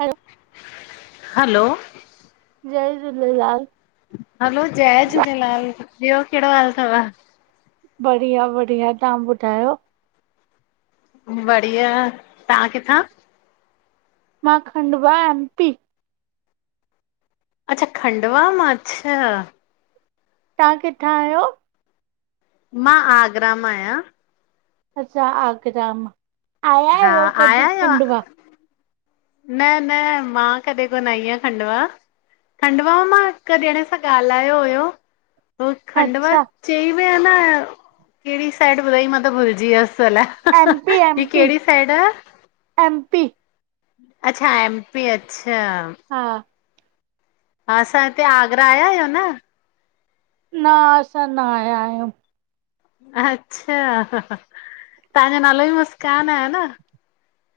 Hello, hello, जय Jhulelal. Hello जय झूलेलाल, ॿियो केड़ो हाल थव? बढ़िया- बढ़िया, तहां ॿुधायो? बढ़िया, तां किथां? मां खंडवा एम, पी, अच्छा, खंडवा मां अच्छा। ताहां किथां आहियो? मां आगरा मां आहियां। अच्छा, आगरा मां आया हा आहियो, कॾी आया आहियो? खंडवा? न -न, मां कॾहिं कोन आई आहियां खंडवा। खंडवा मां हिक ॼणे सां ॻाल्हायो हुयो, हो खंडवा अच्छा चई ॿि आ न कहिड़ी साइड ॿुधाईं, मां त भुलॼी यसि अलाए? एम पी एम ही पी कहिड़ी साइड आ? M P. अच्छा, एम पी अच्छा। हा। हा, असां हिते आगरा आया आहियो, न? न, असां न आया आहियूं। अच्छा, तव्हांॼो नालो ई मुस्कान आहे, ह न?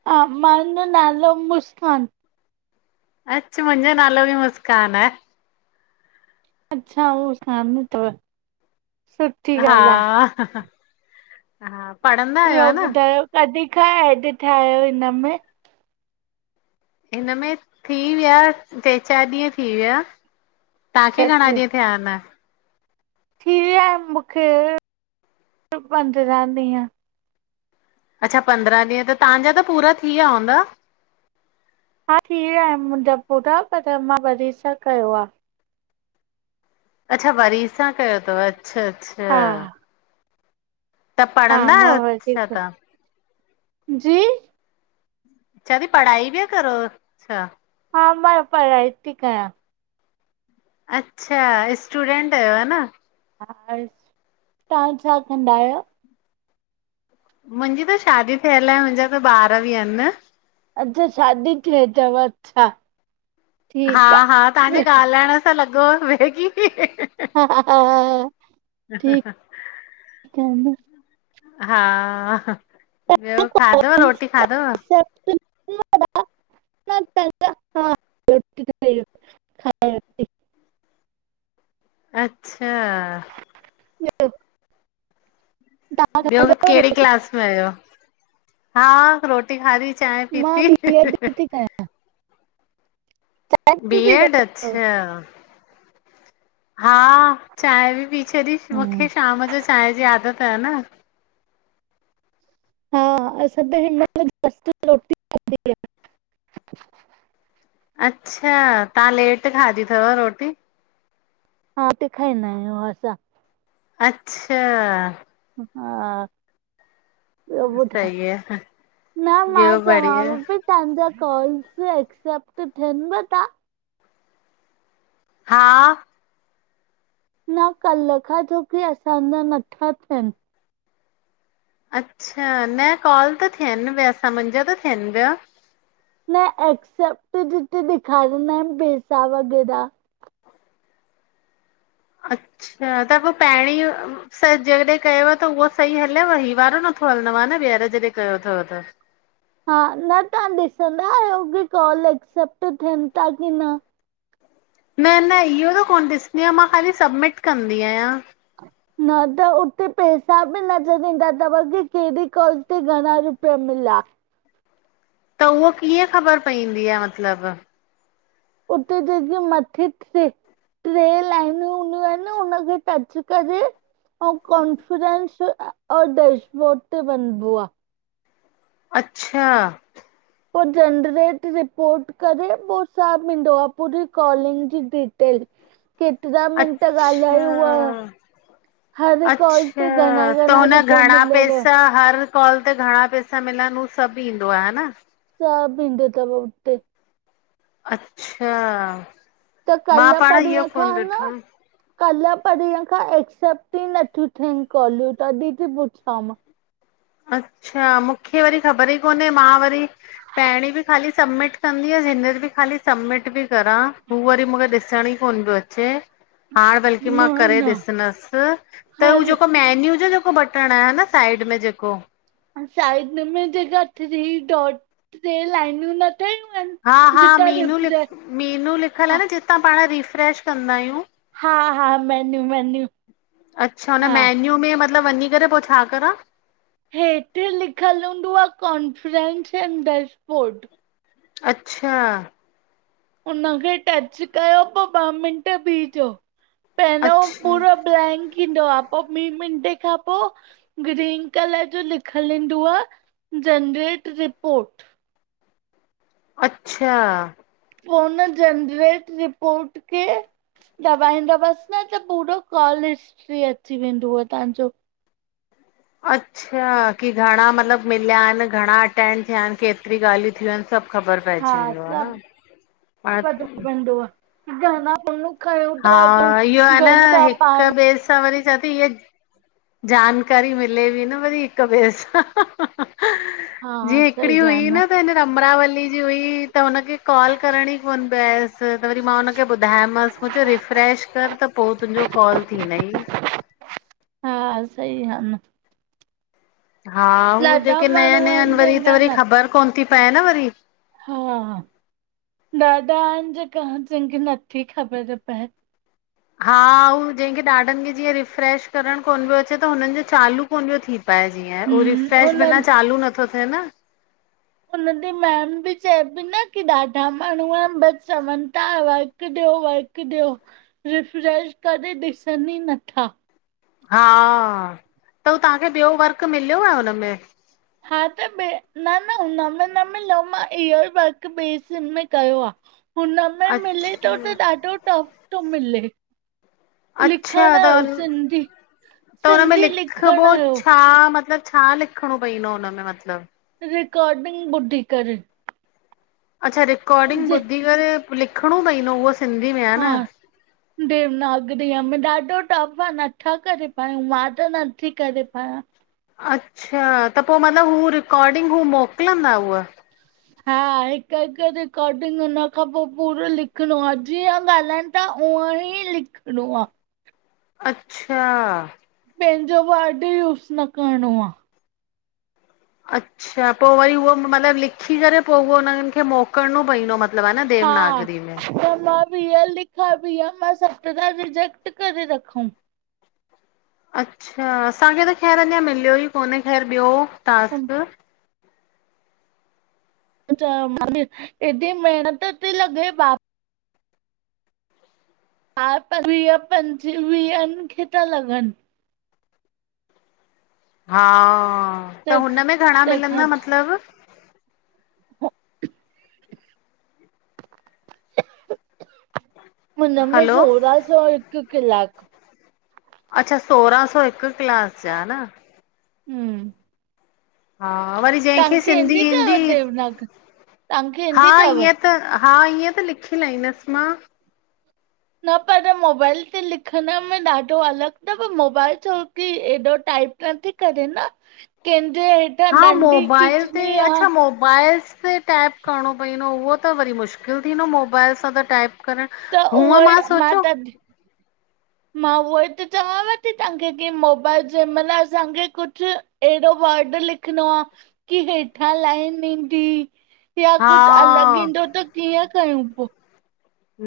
हा मांॼो नालो मुस्कान। अच्छ मुंज्जो नालो ॿि मुस्कान आए। अच्छा, ओ सामने तव। हा- हा, पढ़ंद ॿियो ॿुधायो? कॾी खां ऐड थियायो हिनमें? हिन में थी विया, ट्रे चारि ॾींहं थी विया, तांखे सत घणा ॾींहं थिया इनि? थी वियाइन मुखे पंधिरां ॾीहं। अच्छा पंद्रहां ॾींहं, त तहांॼा त पूरा थी विया हुंदा? हा, थी विया इन मुंॼा पूरा पर मां वरी सां कयो आ। अच्छा वरी सां कयो तव, अच्छा- अच्छा। हा त हा पढ़ंदा आहियो, छा तहां? ॼी। चां ती पढ़ाई पिया करो छा? हा मां पढाई ती कयां। अच्छा, स्टूडेंट अहियो ह न? हा हल, तां छा कंदा आहियो? मुंॼी त शादी थियल आए, मुंॼा त ॿार ॿि अन न अच्छा शादी थी वई तव च्छा? हा- हा, ताहांॼो ॻाल्हाइण सां लॻो पे की ठीक आ न [unintelligible] हा ॿियो, खादव रोटी खादव? [inaudible] हा त त [unintelligible] अच्छा। ॿियो [unintelligible] ॿियो केड़ी क्लास में आयो? हा रो हा री चांहि मां पीती। बी एड थी कयां ॿी तव्हां बी एड, कयो? अच्छा? हा चांहि ॿि पी छॾी, हम्म, मुखे शाम जो चांहि जी आदत आहे न। हा असां त हिनमइल जस्ट रोटी अच्छा, तहां लेट खादी थव रोटी? हा त, खाई ना अऊं असां। अच्छा। हा। ॿियो ॿुधाए? सही आहे न मां ॿियो बढ़िया चवांव ती तव्हांजा कॉल्स एक्सेप्ट थियनिव ता? हा। न कल्ह खां छोकी, असांञा नथा थियनि। अच्छा, न कॉल त थियनि पिया ता, मुंहिंजा त थियनि पिया। न एक्सेप्ट जिते ॾखारीना आहिनि, पेसा वग़ैरा। अच्छा त पोइ, पहिणी स जॾहिं कयव त उहो सही हल्यव, हीउ वारो नथो हलंदव न, ॿीहर जॾहिं कयो अथव त? हा न तहां ॾिसंदा आहियो की, कॉल एक्सेप्ट थियनि ता की न? न- न इहो त कोन ॾिसदी आहियां, मां ख़ाली सबमिट कंदी आहियां। न त उते पैसा बि न छॾींदा, तव्हांखे कहिड़ी कॉल ते घणा रुपिया मिला? त उहो कीअं ख़बर पईंदी आहे मतिलबु? उते जेके मथे थि टे लाइनूं हूंनियूं आहिनि, हुनखे टच करे ऐं कॉनफिडेंस, और डेश बोड ते वञबो आहे। अच्छा। पोइ जनरेट रिपोर्ट करे, पोइ सभ ईंदो आहे पूरी कॉलिंग जी डिटेल। केतिरा मिंट अच्छा ॻाल्हाई, उहा। हर कॉल अच्छा ते घणा त -घणा हुन रुपया घणा मिलियव? पैसा हर कॉल ते घणा पैसा मिलनि, उ सभु ईंदो आहे ह न। सभ ईंदो तव हुते अच्छा, त मां कल्ह पांण इह्यो परीहं कोन खां न ॾिठो कल्ह परीहं खां एक्सेप्ट ई नथियूं थियन कॉलियूं, तॾहिं ती पुछाव मां। अच्छा, मुखे वरी ख़बर ई कोन्हे, मां वरी पहिरी बि खाली सबमिट कंदी हुअसि, हींअर बि ख़ाली सबमिट पी करां, हू वरी मुखे ॾिसणं ई कोन पियो अचे, हाण बल्कि न मां करे न ॾिसंदस, त हू हर जेको मेन्यू जो जेको बटण आए ह न साइड में जेको? साइड में जेका थिरी डोट ट्रे लाइनियू न ठहियूं हा आहिनि -हा, जितां मीनू लिख रिफ्रेश मीनू लिखियलु आ हा न जितां पांण रिफ्रेश कंदा आहियूं हा -हा, मेन्यू -मेन्यू अच्छा हुन हा मेन्यू में मतलबु वंञीं करे, पो छा करां? हेठि लिखियलु हूंदुव कॉन्फ्रेंस एंड डेशबोर्ड अच्छा उनखे टच कयो, पो ॿ मिंट बीहिजो पहिरियों अच्छा पूरो ब्लैंक ईंदो आ, पो ॿी मिंटे खां पो ग्रीन कलर जो लिखियलु इंदुव जनरेट रिपोर्ट अच्छा पो हुन जनरेट रिपोर्ट खे दबाईंदवसि न त पूरो कॉल हिस्ट्री अची वेन्दुव तव्हांजो। अच्छा की घणां मतलबु मिलिया हिनि, घणां अटेंड थिया हिनि, केतिरीयुं ॻाल्हियूं थियूं आहिनि सभु ख़बर हा पइजी वेंदो ह न सभु हाणे इ न प [unintelligible] हा, इह्यो आहे न हिक पाण ॿिए सां वरी चवां ती ईह्ये जानकारी मिले बि न वरी हिक ॿे सां हा जीअं हिकिड़ी सही हुई आ न त हिन अमरावली जी हुई, त हुनखे कॉल करण ई कोन पए आयसि -स त वरी मां हुनखे ॿुधायोमांसि मु च्यो रिफ्रेश कर त पो तुंजो कॉल थींदई। हा, सही हा न हा, हू ॾाढा जेके नया माण्हू -नया आहिनि हिनि वरी जंहिंखा त वरी न ख़बर कोन थी पए न वरी हा, ॾाढा आहिन जेका, जेंखे नथी ख़बर पए हा, हू जंहिंखे ॾाॾनि खे जीअं रिफ्रेश करण कोन पियो अचे त, हुननि जो चालू कोन पियो थी पाए जीअं, हू हम्म रिफ्रेश उन बिना चालू नथो थिये न हुनजी मैम बि चए‌ पई न की ॾाढा माण्हूं आहिन, बई चवनि था वर्क वर्क‌ ॾियो, वर्क ॾियो रिफ्रेश करे ॾिसनि ई नथा। हा, त हू तव्हांखे ॿियो वर्क मिलियो आहे हुनमें? हा, त ॿे न -न हुन में न मिल्यो मां इह्यो ई वर्क ॿे सिम में कयो आ। हुनमें मिले तो अच्छा त ॾाढो टफ तो मिले। अच्छा लिखण त यो सिंधी त हुनमें सिंधी लिखिबो लिखण जो छा, मतलब छा लिखिणो पईंदो हुनमें मतलब रिकार्डिंग ॿुधी करे अच्छा रिकॉर्डिंग जे ॿुधी करे, लिखिणो पइंदो उहो सिंधी में हा न देवनागरीअ मे ॾाढो टफ आ नथा करे पायूं, मां त न नत्थी करे पायां। अच्छा त पो मतिलब, हू रिकॉडिंग हू मोकिलंदा हुअ? हा हिक -हिक रिकॉर्डिंग हुन खां पो पूरो लिखिणो आ, जीअं ॻाल्हाइन त ऊहंईं लिखणो आ। अच्छा पंहिंजो वर्ड यूस न करणो आ। अच्छा पो वरी उहो मतलब लिखी करे पो उहो उन्हि खे मोक करणों पईंदो मतलब हा न देवनागरी में। [unintelligible] लिखल भी आ मां सतरां रिजक्ट करे रखऊं। अच्छा असांखे त ख़ैर अञा मिलियो ही कोन्हे ख़ैर ॿियो टास्क। मा चयोमासि हेॾी मेहनत ती लॻे बाप हा त वीह पंजवीहनि खे था लॻनि हा त तंहिं हुनमें में घणा तंहिंखां मिलंदा मतलब? हुनमें हलो सोरहां सौ हिक कलाक। अच्छा सोरहां सौ हिकु क्लास जा न। हम्म। हा वरी जंहिंखे तव्हांखे सिंधी ईंदी अथव देवनाग तव्हांखे हा ईंदी अथव? ईअं त हा ईअं त लिखी लाईदसि मां न पर मोबाइल ते लिखण में ॾाढो अलॻ तव मोबाइल छो की एॾो टाइप न थी करेे न कंहिंजे हा डंडी मोबाइल ते खिचणी आ अच्छा मोबाइलस ते टाइप करणो पईंदो उहो त वरी मुश्किल थींदो मोबाइल सां त टाइप करण त हूअं उहो ई मां सोचो त मां उहो ही त चवां वेठी थी तव्हांखे की मोबाइल जंहिं महिल असांखे कुछ एहीॾो वर्ड लिखणो आ की हेठा लाइन ईंदी या हा कुछ अलॻ ईंदो त कीअं कयऊं पो?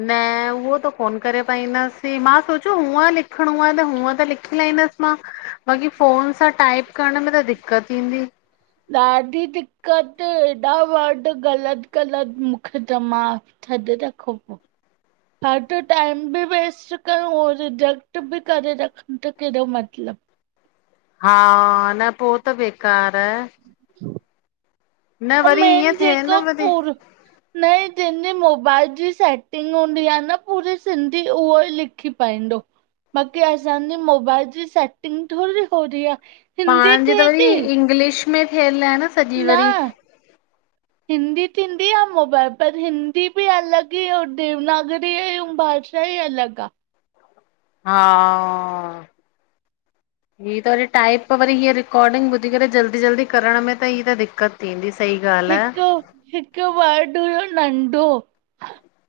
न उहो त कोन करे पाईंदासीं मां सोचियो हूूंअ लिखणो आ न हूअं त लिखी लाहिंदसि मां। बाक़ी फ़ोन सां टाइप करण में त दिक्क़त ईंदी। ॾाढी दिक्क़त ऐॾा वर्ड ग़लत ग़लत मूंखे ते मा छॾे रखो। [inaudible] फालतु टाइम बि वेस्ट कयूं और रिजेक्ट बि करे रखन त कहिड़ो मतलब। हा न पो त बेकार आहे। न अऊं वरी मेन ईअं थिए जेको न वरी पूर न जिंजी मोबाइल जी सेटिंग हूंदी आ न पूरी सिंधी उहो ही लिखी पाईंदो। बाक़ी असां जी मोबाइल जी सेटिंग थोडी हो री आ। हिंदी पाण जी त थिए वरी थी इंग्लिश में थियल आहे न। सॼी न [inaudible] हिंदी थींदी आ मोबाइल पर हिंदी बि अलॻ ही हो देवनागरीयूं भाष भाषा ही अलॻ आ। हा हीअं त वरी टाइप वरी हीअ रिकॉर्डिंग ॿुधी करे जल्दी -जल्दी करण में त ही त दिक्कत थींदी सही। ॻाल्हि हिकु, आहे हिकु बर्ड हुयो नंढो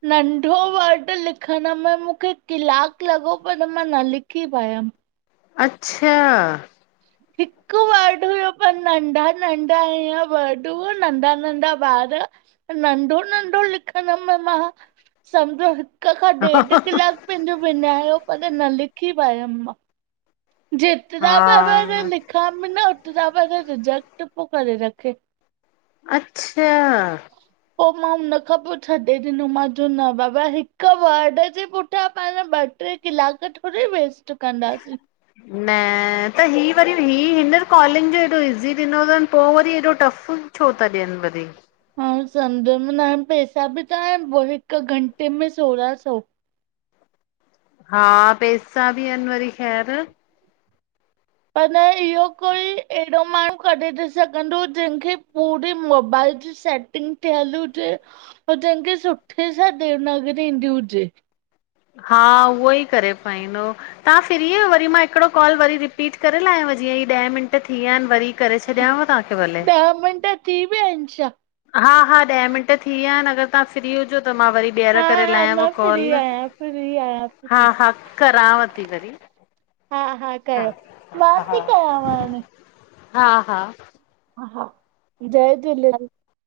नंढो वड लिखण में मूंखे कलाकु लॻो पर मां न लिखी पायमि। अच्छा! हिकु वर्ड हुयो पर नंढा -नंढा हिअं वर्ड हुयो नंढा- नंढा ॿार। नंढो- नंढो लिखण में, मां समझो हिक खां ॾेढु हा कलाक पंहिंजो विञायो पर न लिखी पायमि मां। जेतरा ॿार लिखांम न ओतरा ॿार रिजेक्ट पो करे रखे। अच्छा पो मां हुन खां पो छॾे ॾिनम ॼो न बाबा हिक वर्ड जे पुठयां पाण ॿ टे कलाक थोरी वेस्ट कंदासीं। न त ही वरी ही हींअर कॉलिंग ॼो हेॾो इज़ी ॾिनो तन पो वरी हेॾो टफ। छो था ॾियन वरी। हा समझ में न आयन पैसा ॿि त आयन हिक घंटे में सोरां सौ। हा पैसा ॿि आयन वरी ख़ैर। पर इयो कोई एड़ो माणू कढी त सघंदो जेंखे पूरी मोबाइल ॼी सेटिंग थेयल हुजे जेंखे सुठे सां देवनागरी ईंदी हुजे। हा उये ई करे पाईंदो। तां फ्री आयो वरी मां हिकड़ो कॉल वरी रिपीट करे लायांव जीअं ही ॾह मिंट थीया आयन वरी। करे छॾियांव तव्हांखे भले ॾह मिंट ती वया अन छा? हा-हा ॾह मिंट थी वया आयन अगर तां फ्री हुजो त मां वरी। ॿीहर हा करे हा लायांव मां फ्री कॉल आहियां फ्री आहियां फ्री हा-हा करांव ती वरी। हा-हा हा कयो मां ती कयांव हाणे। हा-हा हा-हा जय झूलेलाल।